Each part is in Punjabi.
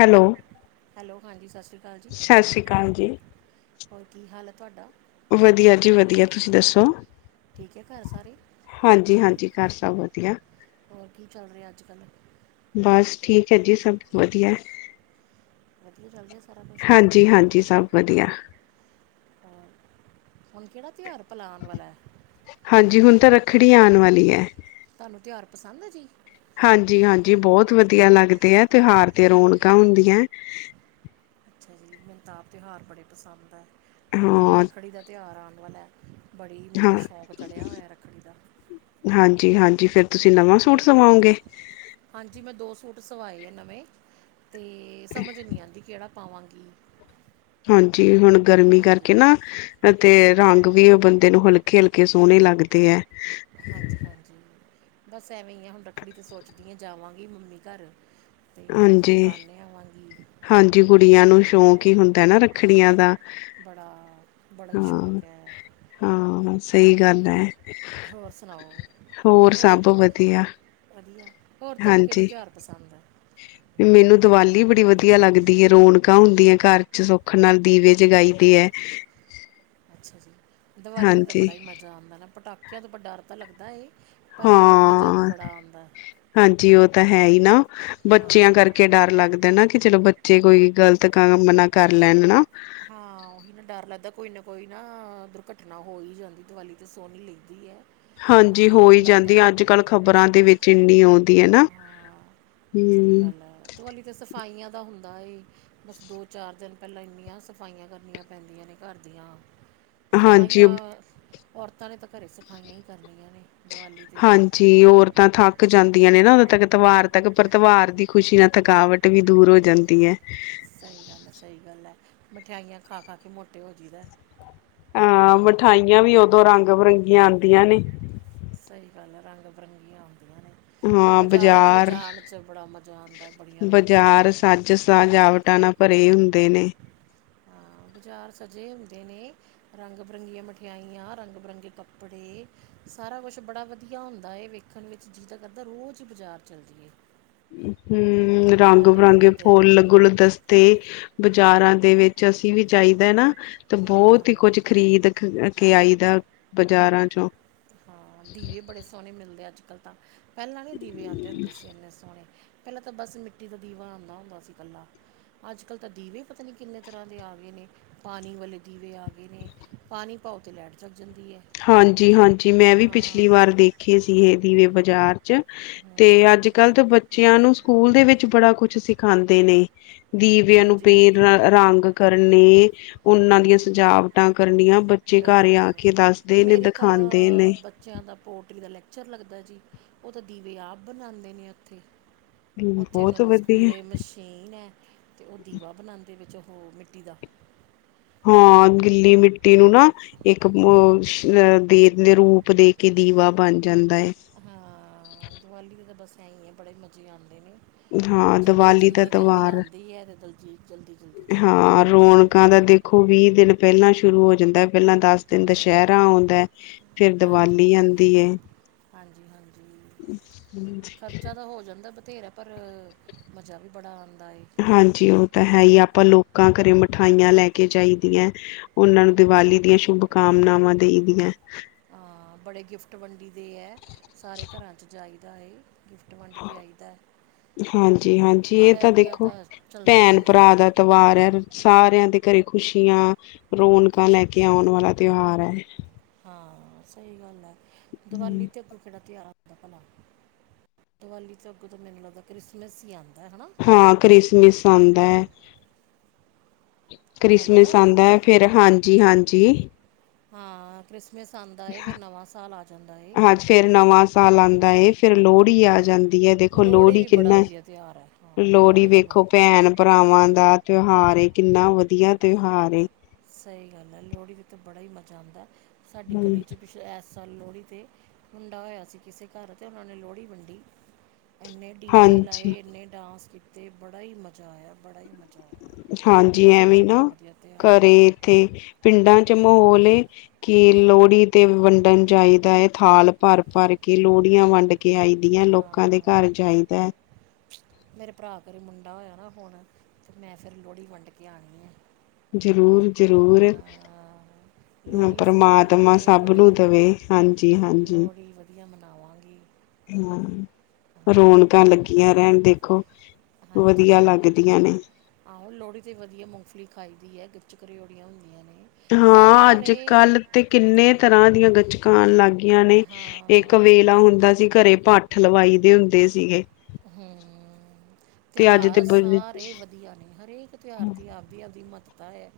ਹੈਲੋ ਹੈਲੋ ਹਾਂਜੀ ਸਤਿ ਸ਼੍ਰੀ ਅਕਾਲ ਜੀ। ਸਤਿ ਸ੍ਰੀ ਅਕਾਲ ਜੀ। ਹੋਰ ਕੀ ਹਾਲ ਹੈ ਤੁਹਾਡਾ? ਵਧੀਆ ਜੀ ਵਧੀਆ ਤੁਸੀਂ ਦੱਸੋ? ਠੀਕ ਹੈ ਘਰ ਸਾਰੇ? ਹਾਂਜੀ-ਹਾਂਜੀ, ਘਰ ਸਭ ਵਧੀਆ। ਹੋਰ ਕੀ ਚੱਲ ਰਿਹਾ ਅੱਜ ਕੱਲ? ਬਸ ਠੀਕ ਹੈ ਜੀ ਸਭ ਵਧੀਆ। ਵਧੀਆ ਚੱਲ ਰਿਹਾ ਸਾਰਾ ਕੁਛ ਹੋਰ ਹਾਂਜੀ ਹਾਂਜੀ ਸਭ ਵਧੀਆ। ਹਾਂ ਹੁਣ ਕਿਹੜਾ ਤਿਉਹਾਰ? ਭਲਾ ਆਉਣ ਵਾਲਾ ਹੈ ਹਾਂਜੀ ਹੁਣ ਤਾਂ ਰੱਖੜੀ ਆਉਣ ਵਾਲੀ। ਏ ਤੁਹਾਨੂੰ ਤਿਉਹਾਰ ਪਸੰਦ ਹੈ ਜੀ? ਜੀ ਬਹੁਤ ਵਧੀਆ ਲੱਗਦੇ ਆ ਤਿਉਹਾਰ ਤੇ ਰੌਣਕਾਂ ਹੁੰਦੀਆਂ ਹੈ। ਅੱਛਾ ਜੀ ਮੈਨੂੰ ਤਾਂ ਆਪ ਤਿਉਹਾਰ ਬੜੇ ਪਸੰਦ ਹੈ। ਹੁਣ ਜਿਵੇਂ ਹਾਂ, ਰੱਖੜੀ ਦਾ ਤਿਉਹਾਰ ਆ ਵਾਲਾ ਏ ਬੜੀ ਮੈਨੂੰ ਹਾਂ, ਤਾਂ ਸ਼ੌਂਕ ਚੜ੍ਹਿਆ ਹੋਇਆ ਰੱਖੜੀ ਦਾ। ਜੀ ਫਿਰ। ਤੁਸੀਂ ਨਵਾਂ ਸੂਟ ਸਵਾਓਗੇ? ਹਾਂਜੀ ਮੈਂ ਦੋ ਸੂਟ ਸਵਾਏ ਆ ਨਵੇਂ ਤੇ ਸਮਝ ਨਹੀਂ ਆਉਂਦੀ ਕਿਹੜਾ। ਪਾਵਾਂਗੀ। ਹਾਂਜੀ ਹੁਣ ਗਰਮੀ ਹਾਂਜੀ ਕਰਕੇ ਨਾ ਤੇ। ਰੰਗ ਵੀ ਉਹ ਬੰਦੇ ਨੂੰ ਹਲਕੇ ਹਲਕੇ ਸੋਹਣੇ ਲੱਗਦੇ ਹੈ। ਹਾਂਜੀ ਹਾਂਜੀ। ਬਸ ਐਵੇਂ ਹੀ ਆ ਹੁਣ ਰੱਖੜੀ ਤੇ ਸੋਚਦੀ ਆ ਜਾਵਾਂਗੀ ਮੰਮੀ ਘਰ ਅਤੇ ਰੱਖੜੀ ਹਾਂਜੀ ਬੰਨ ਆਵਾਂਗੀ ਹਾਂਜੀ ਕੁੜੀਆਂ ਨੂੰ ਸ਼ੌਕ ਹੁੰਦਾ ਨਾ ਰੱਖੜੀਆਂ ਦਾ। ਬੜਾ ਬੜਾ ਹੀ ਹਾਂ ਸ਼ੌਕ ਹੈ ਹਾਂ ਸਹੀ ਗੱਲ ਹੈ ਹੋਰ ਸੁਣਾਓ ਹੋਰ ਸਭ ਵਧੀਆ ਵਧੀਆ ਹੋਰ ਤੁਹਾਨੂੰ ਕਿਹੜੇ ਹਾਂਜੀ ਤਿਉਹਾਰ ਪਸੰਦ ਹੈ ਮੈਨੂੰ ਦੀਵਾਲੀ ਬੜੀ ਵਧੀਆ ਲੱਗਦੀ ਹੈ, ਰੌਣਕਾਂ ਹੁੰਦ ਦੀਆਂ ਘਰ ਚ ਸੁੱਖ ਨਾਲ ਦੀਵੇ ਜਗਾਈ ਦੇ ਹੈ। ਅੱਛਾ ਜੀ, ਦੀਵਾਲੀ ਦਾ ਤਾਂ ਹਾਂਜੀ ਬੜਾ ਹੀ ਮਜ਼ਾ ਆਦਾ ਨਾ ਪਟਾਕੇੇ, ਕਿਆ ਤੋਂ ਬਡਾ ਡਰ ਤਾਂ ਲੱਗਦਾ ਹੈ। ਹਾਂ ਹਾਂਜੀ ਉਹ ਤਾਂ ਹੈ ਹੀ ਨਾ ਬੱਚਿਆਂ ਹਾਂ ਕਰਕੇ ਡਰ ਲੱਗਦਾ ਨਾ ਕਿ ਚਲੋ। ਜੇ ਕੋਈ ਗ਼ਲਤ ਕੰਮ ਨਾ ਕਰ ਲੈਣ ਨਾ, ਹਾਂ ਉਹੀ ਨਾ ਡਰ ਲੱਗਦਾ ਕੋਈ ਨਾ ਕੋਈ ਨਾ ਦੁਰਘਟਨਾ ਹੋ ਹੀ ਜਾਂਦੀ ਦੀਵਾਲੀ ਤੇ ਸੋਹਣੀ ਲੈਂਦੀ ਹੈ। ਹਾਂਜੀ ਤਾਂ ਹੋ ਡਰ ਹੀ ਜਾਂਦੀ ਲੱਗਦਾ ਅੱਜ ਕੱਲ੍ਹ ਖ਼ਬਰਾਂ ਦੇ ਵਿੱਚ ਇੰਨੀ ਆਉਂਦੀ ਹੈ ਨਾ ਹਾਂ ਸਹੀ ਹਮ। ਗੱਲ ਹੈ ਦੀਵਾਲੀ ਤੇ ਸਫਾਈਆਂ ਦਾ ਹੁੰਦਾ ਬਸ ਦੋ ਚਾਰ ਦਿਨ ਪਹਿਲਾਂ ਇੰਨੀਆਂ। ਸਫਾਈਆਂ ਕਰਨੀਆਂ ਪੈਂਦੀਆਂ ਨੇ ਘਰ ਦੀਆਂ, ਹਾਂਜੀ ਸਫ਼ਾਈਆਂ। ਔਰਤਾਂ ਨੇ ਤਾਂ ਘਰੇ ਸਫਾਈਆਂ ਕਰਨੀਆਂ। ਨੇ ਦੀਵਾਲੀ 'ਤੇ ਹਾਂਜੀ ਔਰ ਤਾਂ ਥੱਕ ਜਾਂਦਾ। ਆਂ ਨੇ ਨਾ ਉਦੋਂ ਤੱਕ ਤਿਵਾਰ ਤੱਕ ਪਰ ਤਿਵਾਰ ਦੀ ਖੁਸ਼ੀ ਨਾਲ ਥਕਾਵਟ ਵੀ ਦੂਰ ਹੋ ਜਾਂਦੀ ਹੈ। ਸਹੀ ਗੱਲ ਹੈ ਸਹੀ ਗੱਲ ਹੈ ਮਠਿਆਈਆਂ ਖਾ ਖਾ ਕੇ ਮੋਟੇ ਹੋ ਜਾਈਦਾ। ਹਾਂ ਮਠਾਈਆਂ ਵੀ ਉਦੋਂ ਰੰਗ ਬਿਰੰਗੀਆਂ ਆਉਂਦੀਆਂ ਨੇ। ਸਹੀ ਗੱਲ ਆ, ਰੰਗ ਬਿਰੰਗੀਆਂ ਆ। ਹਾਂ 'ਚ ਬੜਾ ਮਜ਼ਾ ਆਉਂਦਾ ਬੜੀਆਂ ਰੌਣਕਾਂ ਬਾਜ਼ਾਰ-ਬਾਜ਼ਾਰ ਹੁੰਦੀਆਂ ਸੱਜ ਸਜਾਵਟਾਂ ਨਾਲ ਭਰੇ ਹੁੰ ਹਾਂ ਬਾਜ਼ਾਰ ਸਜੇ ਹੁੰਦੇ ਨੇ, ਰੰਗ ਬਿਰੰਗੀਆਂ ਮਠਿਆਈਆਂ ਰੰਗ ਬਿਰੰਗੇ ਕੱਪੜੇ ਸਾਰਾ ਕੁਛ ਬੜਾ ਵਧੀਆ ਹੁੰਦਾ ਹੈ, ਵੇਖਣ ਵਿੱਚ ਜਿਹਦਾ ਕਰਦਾ ਰੋਜ਼ ਹੀ ਬਾਜ਼ਾਰ ਚੱਲਦੀ ਏ। ਹੂੰ ਰੰਗ ਬਿਰੰਗੇ, ਵਾਲੇ ਦਿਨ ਫੁੱਲ ਹਮ, ਗੁਲ ਦਸਤੇ ਬਾਜ਼ਾਰਾਂ ਦੇ ਵਿੱਚ ਅਸੀਂ ਵੀ ਚਾਹੀਦਾ ਨਾ, ਤੇ ਬਹੁਤ ਹਾਂ ਹੀ ਕੁੱਝ ਖ਼ਰੀਦ। ਕੇ ਆਈ ਦਾ ਬਾਜ਼ਾਰਾਂ ਚੋਂ, ਹਾਂ ਦੀਵੇ ਬੜੇ ਸੋਹਣੇ ਮਿਲਦੇ ਆ ਅੱਜ-ਕੱਲ੍ਹ, ਤਾਂ, ਪਹਿਾਂ ਵਾਲੇ ਦੀਵੇ ਆਉਂ ਹੁੰਦੇ ਸੀ, ਸੀ ਇੰਨੇ ਸੋਹਣੇ ਪਹਿਲਾਂ ਤਾਂ ਬਸ ਮਿੱਟੀ ਦਾ ਦੀਵਾ ਆਦਾ ਹੁੰਦਾ ਸੀ, ਇਕੱਲਾ ਅੱਜ-ਕੱਲ੍ਹ ਤਾਂ ਦੀਵੇ ਪਤਾ ਨਹੀਂ ਕਿੰਨੇ ਤਰ੍ਹਾਂ ਦੇ ਆ ਗਏ, ਨੇ ਪਾਣੀ ਵਾਲੇ ਦੀਵੇ ਆ ਗਏ ਨੇ ਪਾਣੀ ਭਓ ਤੇ ਲੈਟ ਜਾ। ਹਾਂਜੀ ਹਾਂਜੀ। ਮੈਂ ਵੀ ਪਿਛਲੀ ਹਾਂ ਵਾਰ ਦੇਖੇ ਸੀ ਇਹ, ਦੀਵੇ ਬਾਜ਼ਾਰ, [unintelligible] ਹੂੰ ਤੇ ਅੱਜ ਕੱਲ ਤਾਂ ਬ ਬੱਚਿਆਂ ਨੂੰ ਸਕੂਲ ਦੇ ਵਿੱਚ ਬੜਾ ਕੁਛ ਸਿਖਾਂਦੇ ਨੇ। ਦੀਵਿਆਂ ਨੂੰ ਹਾਂਜੀ ਪੇ ਹਾਂਜੀ ਰੰਗ ਕਰਨੇ, ਉਹਨਾਂ ਦੀਆਂ ਸਜਾਵਟਾਂ ਕਰਨੀਆਂ। ਬੱਚੇ ਘਰ ਹੀ ਆ ਬਿਲਕੁਲ ਕੇ ਦੱਸ ਮੇਰੇ ਤਾਂ ਬੱਚਿਆਂ ਦਾ ਪੋਟਰੀ ਦਾ ਲੈ ਚਰ ਲੱਗਦਾ ਜੀ ਉਹ ਤਾਂ ਦੀਵੇ ਆਪ ਬਣਾਉਂਦੇ ਨੇ ਉੱਥੇ ਉੱਥੇ ਉਹਨਾਂ ਬਹੁਤ ਦੇ ਵਧੀਆ ਸਕੂਲੇ ਮਸ਼ੀਨ ਹੈ ਤੇ ਉਹ ਦੀਵਾ ਬਣਾਉਦੇ ਵਿੱਚ ਹੋ ਮਿੱਟੀ ਦਾ ਹਾਂ ਗਿੱਲੀ ਮਿੱਟੀ ਨੂੰ ਨਾ ਇੱਕ ਅ ਦੇ ਦੇ ਰੂਪ ਦੇ ਕੇ ਦੀਵਾ ਬਣ ਜਾਂਦਾ ਹੈ ਹਾਂ ਦੀਵਾਲੀ ਦੇ ਤਾਂ ਬਸ ਐ ਹੀ ਆ ਬੜੇ ਮਜ਼ੇ ਆਉਂਦੇ ਨੇ ਹਾਂ ਜਿਵੇਂ ਦੀਵਾਲੀ ਦਾ ਜਲਦੀ ਜਲਦੀ ਤਿਉਹਾਰ ਆਉਂਦੀ ਹੈ ਅਤੇ ਦਲਜੀ ਜਲਦੀ ਜਲਦੀ ਚਲੀ ਹਾਂ ਜਾਂਦੀ ਹੈ ਦੀਵਾਲੀ ਰੌਣਕਾਂ ਦਾ ਦੇਖੋ ਵੀਹ ਦਿਨ ਪਹਿਲਾਂ ਸ਼ੁਰੂ ਹੋ ਜਾਂਦਾ ਪਹਿਲਾਂ ਦਸ ਦਿਨ ਹਾਂ ਦੁਸਹਿਰਾ ਆਉਂਦਾ ਫਿਰ ਹਾਂਜੀ ਦੀਵਾਲੀ ਆਉਂਦੀ ਹਾਂਜੀ ਹਾਂਜੀ ਹ ਬਥੇਰੇ ਪਰ ਮਜ਼ਾ ਵੀ ਬੜਾ ਆਂ ਹਾਂਜੀ ਉਹ ਤਾਂ ਹੈ ਹੀ ਆਪਾਂ ਲੋਕ ਲੋਕਾਂ ਘਰੇ ਮਿਠਾਈਆਂ ਲੈ ਕੇ ਜਾਇਦੀਆਂ ਉਹਨਾਂ ਨੂੰ ਹਾਂ ਦੀਵਾਲੀ ਦੀਆਂ ਸ਼ੁਭ ਕਾਮਨਾਵਾਂ ਦੇਈ ਦੀਆਂ ਹਾਂ ਬੜੇ ਗਿਫਟ ਵੰਡੀ ਦੇ ਹੈ ਸਾਰੇ ਘਰਾਂ ਚ ਜਾਈ ਦਾ ਏ ਗਿਫਟ ਵੰਡ ਕੇ ਆਈਦਾ ਹਾਂਜੀ ਹਾਂਜੀ ਇਹ ਆਇਆ ਤਾਂ ਗਿਆ ਦੇਖੋ ਚੱਲਦਾ ਹੀ ਭੈਣ ਰਹਿੰਦਾ ਹੈ ਭਰਾ ਦਾ ਤਿਉਵਾਰ ਹੈ ਸਾਰਿਆਂ ਦੇ ਘਰੇ ਖ਼ੁਸ਼ੀਆਂ ਰੌਣਕਾਂ ਲੈ ਕੇ ਆਉਣ ਵਾਲਾ ਤਿਉਹਾਰ ਹੈ ਹਾਂ ਸਹੀ ਗੱਲ ਹੈ ਦੀਵਾਲੀ ਤੇ ਅੱਗੋਂ ਕਿਹੜਾ ਤਿਉਹਾਰ ਭਲਾ ਦੀਵਾਲੀ ਦੇ ਅੱਗੋਂ ਤੋਂ ਮੈਨੂੰ ਲੱਗਦਾ ਕ੍ਰਿਸਮਸ ਹੀ ਆ ਹਾਂ ਕ੍ਰਿਸਮਿਸ ਆਉਂਦਾ ਕ੍ਰਿਸਮਿਸ ਹੈਲੋ ਆਉਂਦਾ ਹੈ ਫੇਿਰ ਹਾਂਜੀ ਹਾਂਜੀ ਜੀ ਹਾਂ ਕ੍ਰਿਸ ਮਸ ਆਉਂਦਾ ਏ ਫੇਰ ਨਵਾਂ ਸਾਲ ਆ ਜਾਂਦਾ ਨਵਾਂ ਸਾਲ ਆਉਂਦਾ ਤੇ ਫੇਰ ਲੋਹੜੀ ਆ ਜਾਂਦੀ ਦੇਖੋ ਲੋਹੜੀ ਵੀ ਬੜਾ ਕਿੰਨਾ ਵਧੀਆ ਤਿਉਹਾਰ ਹੈ ਹਾਂ ਲੋਹੜੀ ਦਾ ਵੇਖੋ ਬ- ਭੈਣ ਭਰਾਵਾਂ ਦਾ ਤਿਉਹਾਰ ਏ ਕਿੰਨਾ ਵਧੀਆ ਤਿਉਹਾਰ ਏ ਸਹੀ ਗੱਲ ਹੈ ਲੋਹੜੀ ਵਿੱਚ ਤਾਂ ਬੜਾ ਹੀ ਮਜ਼ਾ ਆਉਂਦਾ ਸਾਡੀ ਹੂੰ, ਗਲੀ ਚ ਕੁਛ ਐ ਸਾਲ ਲੋਹੜੀ ਤੇ ਮੁੰਡਾ ਹੋਇਆ ਸੀ ਕਿਸੇ ਘਰ ਅਤੇ ਉਹਨਾਂ ਨੇ ਲੋਹੜੀ ਵੰਡੀ। ਇਨੇ ਡੀਜੇ ਹਾਂਜੀ, ਲਾਏ ਇਨੇ ਡਾਂਸ ਅਤੇ ਬੜਾ ਹੀ ਮਜ਼ਾ ਆਇਆ ਬੜਾ ਹੀ ਮਜ਼ਾ। ਆਇਆ ਹਾਂਜੀ ਲੋਹੜੀ ਦਾ ਐਵੇਂ ਨਾ ਬੜਾ ਵਧੀਆ ਤਿਉਹਾਰ ਹੈ ਘਰੇ। ਤੇ ਪਿੰਡਾਂ ਚ ਮਾਹੌਲ ਕਿ ਲੋਹੜੀ ਤੇ ਵੰਡਣ ਜਾਈਦਾ ਹੈ ਥਾਲ ਭਰ ਭਰ ਕੇ ਲੋਹੜੀਆਂ ਵੰਡ ਕੇ ਆਈ ਦੀਆਂ ਲੋਕਾਂ ਦੇ ਹਾਂ ਘਰ ਜਾਈਦਾ ਹੈ। ਮੇਰੇ ਭਰਾ ਘਰੇ ਮੁੰਡਾ ਹੋਇਆ ਨਾ ਹੁਣ ਤੇ ਮੈਂ ਫੇਰ ਲੋਹੜੀ ਵੰਡ ਕੇ ਆਉਣੀ ਹੈ। ਜ਼ਰੂਰ। ਜ਼ਰੂਰ ਹਾਂ ਹ ਲੋਹੜੀ ਅਸੀਂ ਪਰਮਾਤਮਾ ਮਨਾਵਾਂਗੇ ਸਭ ਨੂੰ ਬੜੇ ਦੇਵੇ ਹਾਂਜੀ ਹਾਂਜੀ ਲੋਹੜੀ ਵਧੀਆ ਮਨਾਵਾਂਗੇ ਹਾਂ ਹਾਂ ਰੌਣਕਾਂ ਲੱਗੀਆਂ ਰਹਿਣ ਦੇਖੋ। ਵਧੀਆ ਲੱਗਦੀਆਂ ਨੇ। ਥੋੜੀ ਤੇ ਵਧੀਆ ਮੂੰਗਫਲੀ ਖਾਈ ਦੀ ਹੈ ਗਚੱਕ ਰਓੜੀਆਂ ਹੁੰਦੀਆਂ ਨੇ ਹਾਂ ਅੱਜ ਸਾਰੇ ਕੱਲ੍ਹ ਤੇ ਕਿੰਨੇ ਤਰ੍ਹਾਂ ਦੀਆਂ ਗੱਚ ਕਾਂ ਆਂ ਲੱਗ ਨੇ ਇਹ ਹਾਂ ਵੇਲਾ ਹੁੰਦਾ ਸੀ ਘਰੇ ਭੱਠ ਲਵਾਈ ਹੁੰਦੇ ਸੀ ਗੇ। ਹਮ ਅੱਜ ਤੇ ਤਿਉਹਾਰ ਬ ਸਾਰੇ ਵਧੀਆ ਨੇ ਹਰੇਕ ਤਿਉਹਾਰ ਦੀ ਆਪਦੀ ਆਪਦੀ ਮਤ ਪਤਾ ਹੈ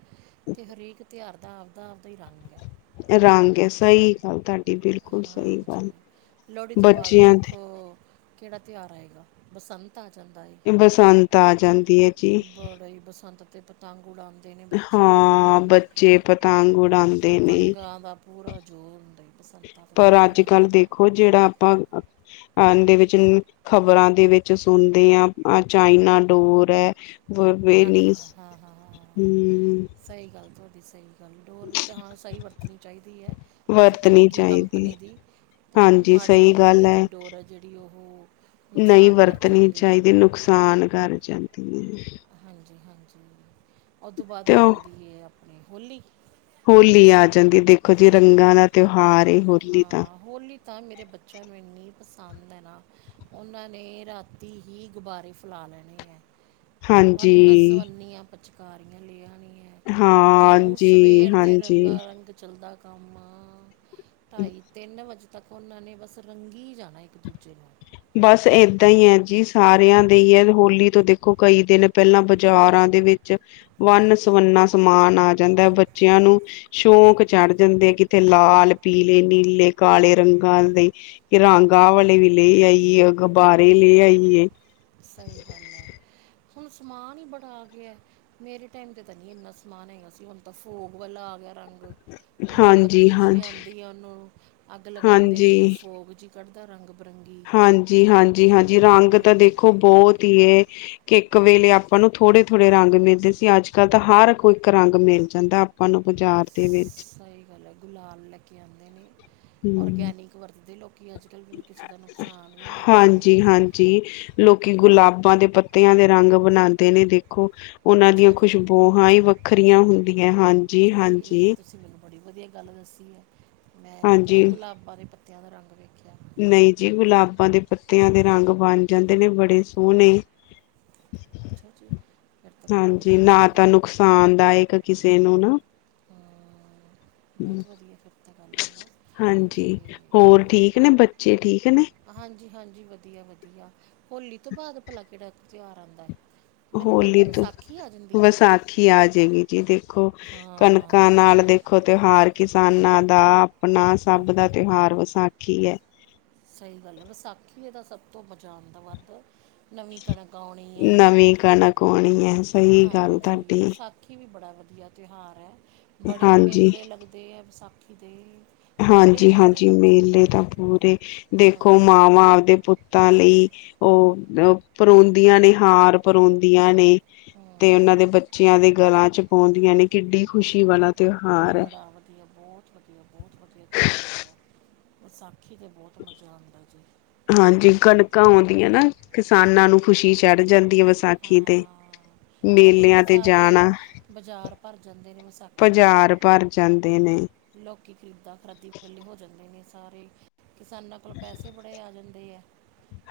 ਤੇ ਹਰੇਕ ਤਿਉਹਾਰ ਦਾ ਆਪਦਾ ਆਪਦਾ ਹੀ ਰੰਗ ਹੈ ਰੰਗ ਸਹੀ ਗੱਲ ਤੁਹਾਡੀ ਬਿਲਕੁਲ ਸਹੀ ਹਾਂਜੀ ਗੱਲ ਲੋਹੜੀ ਤੋਂ ਬਾਅਦ ਬੱਚਿਆਂ ਦੀ ਦੇਖੋ ਕਿਹੜਾ ਤਿਉਹਾਰ ਆਏਗਾ ਬਸੰਤ ਆ ਜਾਂਦਾ ਏ ਬਸੰਤ ਆ ਜਾਂਦੀ ਹੈ। ਜੀ ਬੜਾ ਹੀ ਬੱਸ। ਬਸੰਤ ਤੇ ਪਤੰਗ ਉਡਾਉਣ। ਨੇ ਬੱਚੇ ਹਾਂ ਬੱਚੇ ਪਤੰਗ ਉਡਾਉਂਦੇ ਨੇ ਪਤੰਗਾਂ ਦਾ ਪੂਰਾ ਜ਼ੋਰ ਹੁੰਦਾ। ਬਸੰਤਾਂ 'ਤੇ ਤਾਂ ਪਰ ਬਾਹਲਾ ਅੱਜ ਹੀ ਕੱਲ੍ਹ ਦੇਖੋ ਜਿਹੜਾ ਆਪਾਂ। ਅਦੇ ਵਿੱਚ ਖ਼ਬਰਾਂ ਦੇ ਵਿੱਚ ਸੁਣਦੇ ਹ ਅ ਚਾਈਨਾ ਡੋਰ ਹੈ ਵਰ ਹਾਂ ਵਨੀ ਹਾਂ ਹਾਂ ਹਾਂ ਹਾਂ ਹਮ ਸਹੀ ਗੱਲ ਤੁਹਾਡੀ ਸਹੀ ਡੋਰ ਵੀ ਤਾਂ ਹਾਂ ਸਹੀ ਵਰਤਣੀ ਚਾਹੀਦੀ ਹੈ ਕਿਸੇ ਵਰਤਣੀ ਚੰਗੀ ਚਾਹੀਦੀ ਕੰਪਨੀ ਦੀ ਅਤੇ ਹਾਂਜੀ ਮਾੜੀ ਸਹੀ ਗੱਲ ਕੰਪਨੀ ਦੀ ਡੋਰ ਹੈ ਜਿਹੜੀ ਉਹ ਨਹੀਂ ਨੁਕਸਾਨ ਕਰ ਵਰਤਣੀ ਜਾਂਦੀ ਚਾਹੀਦੀ ਹੈ। ਨੁਕਸਾਨ ਹਾਂ ਕਰ ਜਾਂਦੀ ਹੈ। ਹਾਂਜੀ ਹਾਂਜੀ। ਉਹ ਤੋਂ ਬਾਅਦ ਤੇ ਆ ਉਹ ਜਾਂਦੀ ਹੈ। ਹੋਲੀ। ਹੋਲੀ ਆ ਜਾਂਦੀ ਹੈ ਦੇਖੋ ਜੀ ਰੰਗਾਂ ਦਾ ਤਿਉਹਾਰ ਏ ਹੋਲੀ ਤਾਂ ਹਾਂ ਹੋਲੀ ਤਾਂ ਮੇਰੇ ਬੱਚੇਆਂ ਨੂੰ ਐਨੀਂ ਦ ਨਾ ਓਨਾਂ ਨੇ ਰਾਤੀ ਹੀ ਗੁਬਾਰੇ ਫਲਾ ਲੈਣੇ ਆ। ਹਾਂਜੀ। ਪਚਕਾਰੀਆਂ ਲਿਆਣੀਆ ਜੋ ਹਾਂਜੀ ਸਵੇਰ ਦੇ ਹਾਂਜੀ ਰੰਗਾ ਰੰਗ ਚੱਲਦਾ ਕੰਮ ਆ ਢਾਈ ਤਿੰਨ ਵਜੇ ਤੱਕ ਓਨਾਂ ਨੇ ਬਸ ਰੰਗੀ ਜਾਣੈ ਇੱਕ ਦੂਜੇ ਨੂੰ ਬਸ ਏਦਾਂ ਈ ਐ ਜੀ, ਸਾਰੇਆਂ ਦੇ ਹੀ ਹੋਲੀ ਤੋਂ ਦੇਖੋ ਕਈ ਦਿਨ ਪੈਲਾਂ ਬਜਾਰਾਂ ਦੇ ਵਿੱਚ ਵੰਨ- ਸਵੰਨਾ ਸਮਾਨ ਆ ਜਾਂਦੈ। ਬੱਚਿਆਂ ਨੂੰ ਸੋ਼ਕ ਚੜ ਜਾਂਦੇ ਕਿਤੇ ਲਾਲ, ਪੀਲੇ, ਨੀਲੇ, ਕਾਲੇ਼ ਰੰਗਾਂ ਦੇ ਰਾਂਗ ਆ ਵਾਲੇ ਵੀ ਲੇ ਆਈਏ ਗਬਾਰੇ ਲੇ ਆਈਏ ਸਈ ਗੱਲ ਆ। ਹੁਣ ਸਮਾਨ ਈ ਬੜਾ ਆ ਗੇਆ ਏ, ਮੇਰੇ ਟਾਈਮ ਤੇ ਤਾਂ ਨਈ ਏਨਾਂ ਸਮਾਨ ਹੈਗਾ ਸੀ। ਹੋਨ ਤਾਂ ਫੋਗ ਵਾਲਾ ਆ ਗੇਆ ਰੰਗ ਓ ਹਾਂਜੀ ਮੋਮਬੱਤੀ ਜੀ ਹਾਂਜੀ ਆਂਦੀ ਆ, ਓਨੂੰ ਅੱਗ ਲਗਾਂਦੇ ਹਾਂਜੀ ਨੇ ਤੇ ਓ ਫੋਗ ਜੀ ਕੜ ਦਾ ਰੰਗ ਬਰੰਗੀ ਹਾਂਜੀ, ਹਾਂਜੀ, ਹਾਂਜੀ ਰੰਗ ਉਹ ਤਾਂ ਦੇਖੋ ਬੋਤ ਕਿ ਏ ਇੱਕ ਵੇਲੇ ਆਪਾਂ ਨੂੰ ਥੋੜੇ, ਥੋੜੇ ਰੰਗ ਮਿਲਦੇ ਸੀ। ਅੱਜ-ਕੱਲ ਤਾਂ ਹਾਰ ਕੋਈ ਇੱਕ ਰੰਗ ਮਿਲ ਜਾਂਦਾ ਆਪਾਂ ਨੂੰ ਬਜਾਰ ਸੲਈ ਗੱਲ ਐ। ਗੁਲਾਲ ਲੈ ਕੇ ਆਂਦੇ ਨੇ ਹੂੰ ਓਰਗੈਨਿਕ ਵਰਤਦੇ ਲੋਕੀ ਅੱਜ-ਕੱਲ, ਵੀ ਕਿਸੇ ਦਾ ਨੁਕਸਾਨ ਵੀ ਨਾ ਹੋਵੇ ਹਾਂਜੀ ਹਾਂਜੀ ਲੋਕੀ ਗੁਲਾਬਾਂ ਦੇ ਪੱਤਿਆਂ ਦੇ ਰੰਗ ਬਣਾਂਦੇ ਨੇ ਦੇਖ ਓ ਓਨਾਂ ਦੀਆਂ ਅੱਛਾ ਜੀ ਖੁਸ਼ਬੋਹਾ ਈ ਵੱਖਰੀਆਂ ਹੁੰਦੀਆਂ ਹਾਂਜੀ, ਅੱਛਾ ਜੀ ਇਹ ਤਾਂ ਹਾਂਜੀ। ਤੁਸੀਂ ਮੈਨੂੰ ਬੜੀ ਵਦੀਆ ਗੱਲ ਦੱਸੀ ਏ। ਮੈਂ ਨੀ ਕਦੇ ਗੁਲਾਬਾਂ ਦੇ ਪ ਤੇਆਂ ਦਾ ਰੰਗ ਵੇਖੇਆ। ਨਈ ਜੀ, ਗੁਲਾਬਾਂ ਦੇ ਪੱਤੇਆਂ ਦੇ ਰੰਗ ਬਨ ਜਾਂਦੇ ਨੇ ਬੜੇ ਸੋਨੇ ਅੱਛਾ ਜੀ। ਫਿਰ ਤਾਂ ਬੜਾ ਹਾਂਜੀ, ਵਧੀਆ ਨਾ ਗੱਲ ਤਾਂ ਹੈ ਨੁਕਸਾਨ ਦਾਏਕ ਕਿਸੇ ਨੂੰ ਨਾ, ਹਾਂ ਬਹੁਤ ਵਧੀਆ ਫਿਰ ਤਾਂ ਗੱਲ ਹੈ ਨਾ ਤੇ ਹਾਂਜੀ ਹੋਰ ਠੀਕ ਨੇ ਬੱਚੇ ਠੀਕ ਨੇ? ਹਾਂਜੀ, ਹਾਂਜੀ ਵਦੀਆ, ਵਦੀਆ ਹੋਲੀ ਤੋਂ ਬਾਦ ਭਲਾ ਕੇੜਾ ਤੇਹੋਰ ਆਂਦਾ ਏ? ਹੋਲੀ ਤੋਂ ਏ ਵਸਾਖੀ ਆ ਜਾਏਗੀ ਜੀ ਦੇਖ ਦੇਖੋ ਕਨਕਾਂ ਹਾਂ ਨਾਲ ਦੇਖੋ ਤੇਓਹਾਰ ਕਿਸਾਨਾਂ ਦਾ ਆਪਨਾ ਸਭ ਦਾ ਤੇਓਹਾਰ ਵਸਾਖੀ ਏ। ਸਹੀ ਗੱਲ ਆ, ਵਸਾਖੀ ਏਦਾ ਸਭ ਤੋਂ ਮਜ਼ਾ ਆਂਦਾ ਵੱਦ ਨਵੀਂ ਕਣਕ ਆਉਣੀ ਹੈ ਨਵੀਂ ਕਨਕ ਓਣੀ ਏ ਸਹੀ ਗੱਲ ਤੋਡੀ। ਵਦੀਆ ਤੇਓਹਾਰ ਐ। ਬੜੇ ਮੇਲੇ ਲੱਗਦੇ ਏ ਵਸਾਖੀ [unintelligible] ਹਾਂਜੀ, ਹਾਂਜੀ ਮੇਲੇ ਤਾਂ ਪੂਰੇ। ਦੇਖੋ ਬੜੇ ਮੇਲੇ ਮਾਵਾਂ ਆਪਦੇ ਪੁੱਤਾਂ ਲਈ ਓ ਓ ਓ ਪਰੋਂਦੀਆਂ ਨੇ ਹਾਰ ਪਰੋਂਦੀਆਂ ਨੇ ਤੇ ਓਨਾਂ ਦੇ ਹਮ ਬੱਚੇਆਂ ਦੇ ਗਲਾਂ ਚ ਪਾਓਦੀਆਂ ਨੇ ਕਿੱਡੀ ਖੁਸ਼ੀ ਵਾਲਾ ਤਿਉਹਾਰ ਹੈ ਬੜਾ ਵਦੀਆ ਬੋਤ ਵਦੀਆ ਬੋਤ ਵਦੀਆ ਤੇਓਹਾਰ ਹੁੰਦਾ ਵਸਾ ਹਾਂਜੀ, ਕਨਕਾਂ ਆਂਓਦੀਆਂ ਨਾ ਕਿਸਾਨਾਂ ਨੂੰ ਖੁਸ਼ੀ ਚੜ ਜਾਂਦੀ ਐ ਵਸਾਖੀ ਤੇ ਓਦੋਂ ਈ ਮੇਲਿਆਂ ਤਾਂ ਤੇ ਜਾਣਾ ਸਾਰੇ ਬਜਾਰ ਭਰ ਜਾਂਦੇ ਨੇ ਵਸਾਖੀ ਤੇ, ਬਾਜ਼ਾਰ ਭਰ ਜਾਂਦੇ ਨੇ ਲੋਕੀ ਖਰੀਦਾ- ਖਰਾਦੀ ਵੱਲੇ ਹੋ ਜਾਂਦੇ ਨੇ। ਤਾਰੀਖ ਆ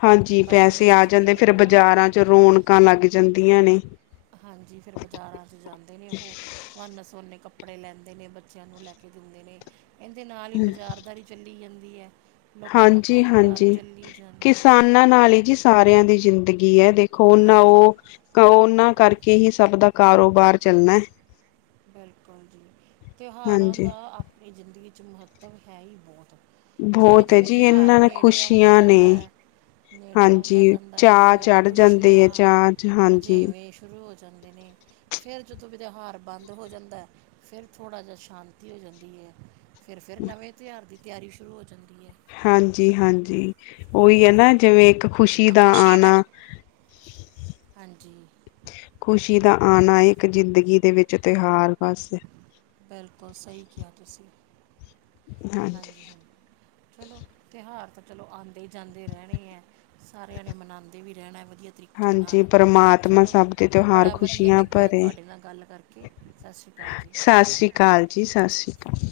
ਹਾਂਜੀ, ਕਣਕ ਪੈਸੇ ਆ ਵੇਚ ਜਾਂਦੇ ਕੇ ਫੇਰ ਹਨਾ ਬਜਾਰਾਂ ਚ ਰੋਨਕਾਂ ਲੱਗ ਜਾਂਦੀ ਆਂ ਨੇ। ਹਾਂਜੀ, ਫੇਰ ਬਜਾਰਾਂ ਚ ਜਾਂਦੇ ਨੇ ਓਹ ਵੰਨ- ਸਵੰਨੇ ਕੱਪੜੇ ਲੈਂਦੇ ਨੇ ਬੱਚਿਆਂ ਨੂੰ ਲੈ ਕੇ ਦਿੰਦੇ ਨੇ ਏਂਦੇ ਨਾਲ ਈ ਬਜਾਰਦਾਰੀ ਚੱਲੀ ਜਾਂਦੀ [inaudible] ਲੋਕਾਂ ਦਾ ਹਾਂਜੀ, ਕੰਮਕਾਰ ਹਾਂਜੀ ਚੱਲੀ ਜਾਂਦਾ ਕਿਸਾਨਾਂ ਨਾਲ ਈ ਜੀ ਸਾਰੇਆਂ ਦੀ ਜ਼ਿੰਦ ਗੀ ਐ ਦੇਖ ਕਰੋਨਾ ਹਾਂਜੀ ਓਹ ਕਰੋਨਾ ਕਰਕੇ ਹੀ ਸਭ ਦਾ ਕਾਰੋਬਾਰ ਚੱਲਨੈ। ਬੇਲਕੋਲ ਜੀ, ਤੇਓਹਾਰਾਂ ਹਾਂਜੀ ਦਾ ਆਪਨੀ ਜਿਂਦਗੀ ਚ ਮਹੱ ਮਤਲਬ ਹੈ ਈ ਬੋਤ। ਜਿਵੇਂ- ਬਹੁਤ ਹੈ ਜਿਵੇਂ ਜੀ ਤੇ਼ਹਾਰ ਇਹਨਾਂ ਨੇ ਨੇੜੇ ਆਉਂਦਾ ਖ਼ੁਸ਼ੀਆਂ ਨੇ ਜਾਂਦੈ ਐ, ਨੇੜੇ ਆਉਂਦਾ ਹਾਂਜੀ ਜਾਂਦੈ ਚਾਅ ਓਵੇਂ, ਓਵੇਂ ਚੜ੍ਹ ਜਾਂਦੇ ਆ ਚਾਅ ਚ ਖੁਸ਼ੀਆਂ ਹਾਂਜੀ ਰਜੇਵੇਂ ਸ਼ੁਰੂ ਜਾਂਦੇ ਨੇ ਫੇਰ ਜਦੋਂ ਤੇਹਾਰ ਬੰਦ ਹੋ ਜਾਂਦੈ ਫੇਰ ਥੋੜਾ ਜਾ ਸ਼ਾਂਤੀ ਹੋ ਜਾਂਦੀ ਏ। ਫੇਰ, ਫੇਰ ਨਵੇਂ ਤੇਹਾਰ ਦੀ ਤਿਆਰੀ ਸ਼ੁਰੂ ਹੋ ਜਾਂਦੀ ਐ। ਹਾਂਜੀ, ਹਾਂਜੀ ਓਈ ਐ ਨਾ, ਜਿਵੇਂ ਏਕ ਖੁਸ਼ੀ ਦਾ ਆਨਾ [inaudible] ਹਾਂਜੀ। ਆਨਾ ਇੱਕ ਜ਼ਿੰਦਗੀ ਦੇ ਵਿੱਚ ਤੇਹਾਰ ਬਸ ਬਿਲਕੁਲ ਸਹੀ ਕਿਹਾ, ਤੁਸੀਂ। ਹਾਂਜੀ- ਹਾਂਜੀ ਚਲੋ, ਤਿਉਹਾਰ ਤਾ ਚਲੋ, ਆਂਦੇ- ਜਾਂਦੇ ਰਹਿਣੇ ਹੈ, ਸਾਰਿਆਂ ਨੇ ਮਨਾਂਦੇ ਵੀ ਰਹਿਣਾ। ਵਧੀਆ ਤਰੀਕੇ ਹਾਂਜੀ। ਨਾਲ ਪਰਮਾਤਮਾ ਚਲੋ ਸਭ ਦੇ ਤਿਉਹਾਰ ਬੜਾ ਵਧੀਆ ਖ਼ੁਸ਼ੀਆਂ ਲੱਗਿਆ ਭਰੇ, ਤੁਹਾਡੇ ਨਾਲ ਗੱਲ ਕਰਕੇ ਸਤਿ ਸ਼੍ਰੀ ਅਕਾਲ ਜੀ ਸਤਿ ਸ੍ਰੀ ਅਕਾਲ ਜੀ। ਸਤਿ ਸ੍ਰੀ ਅਕਾਲ।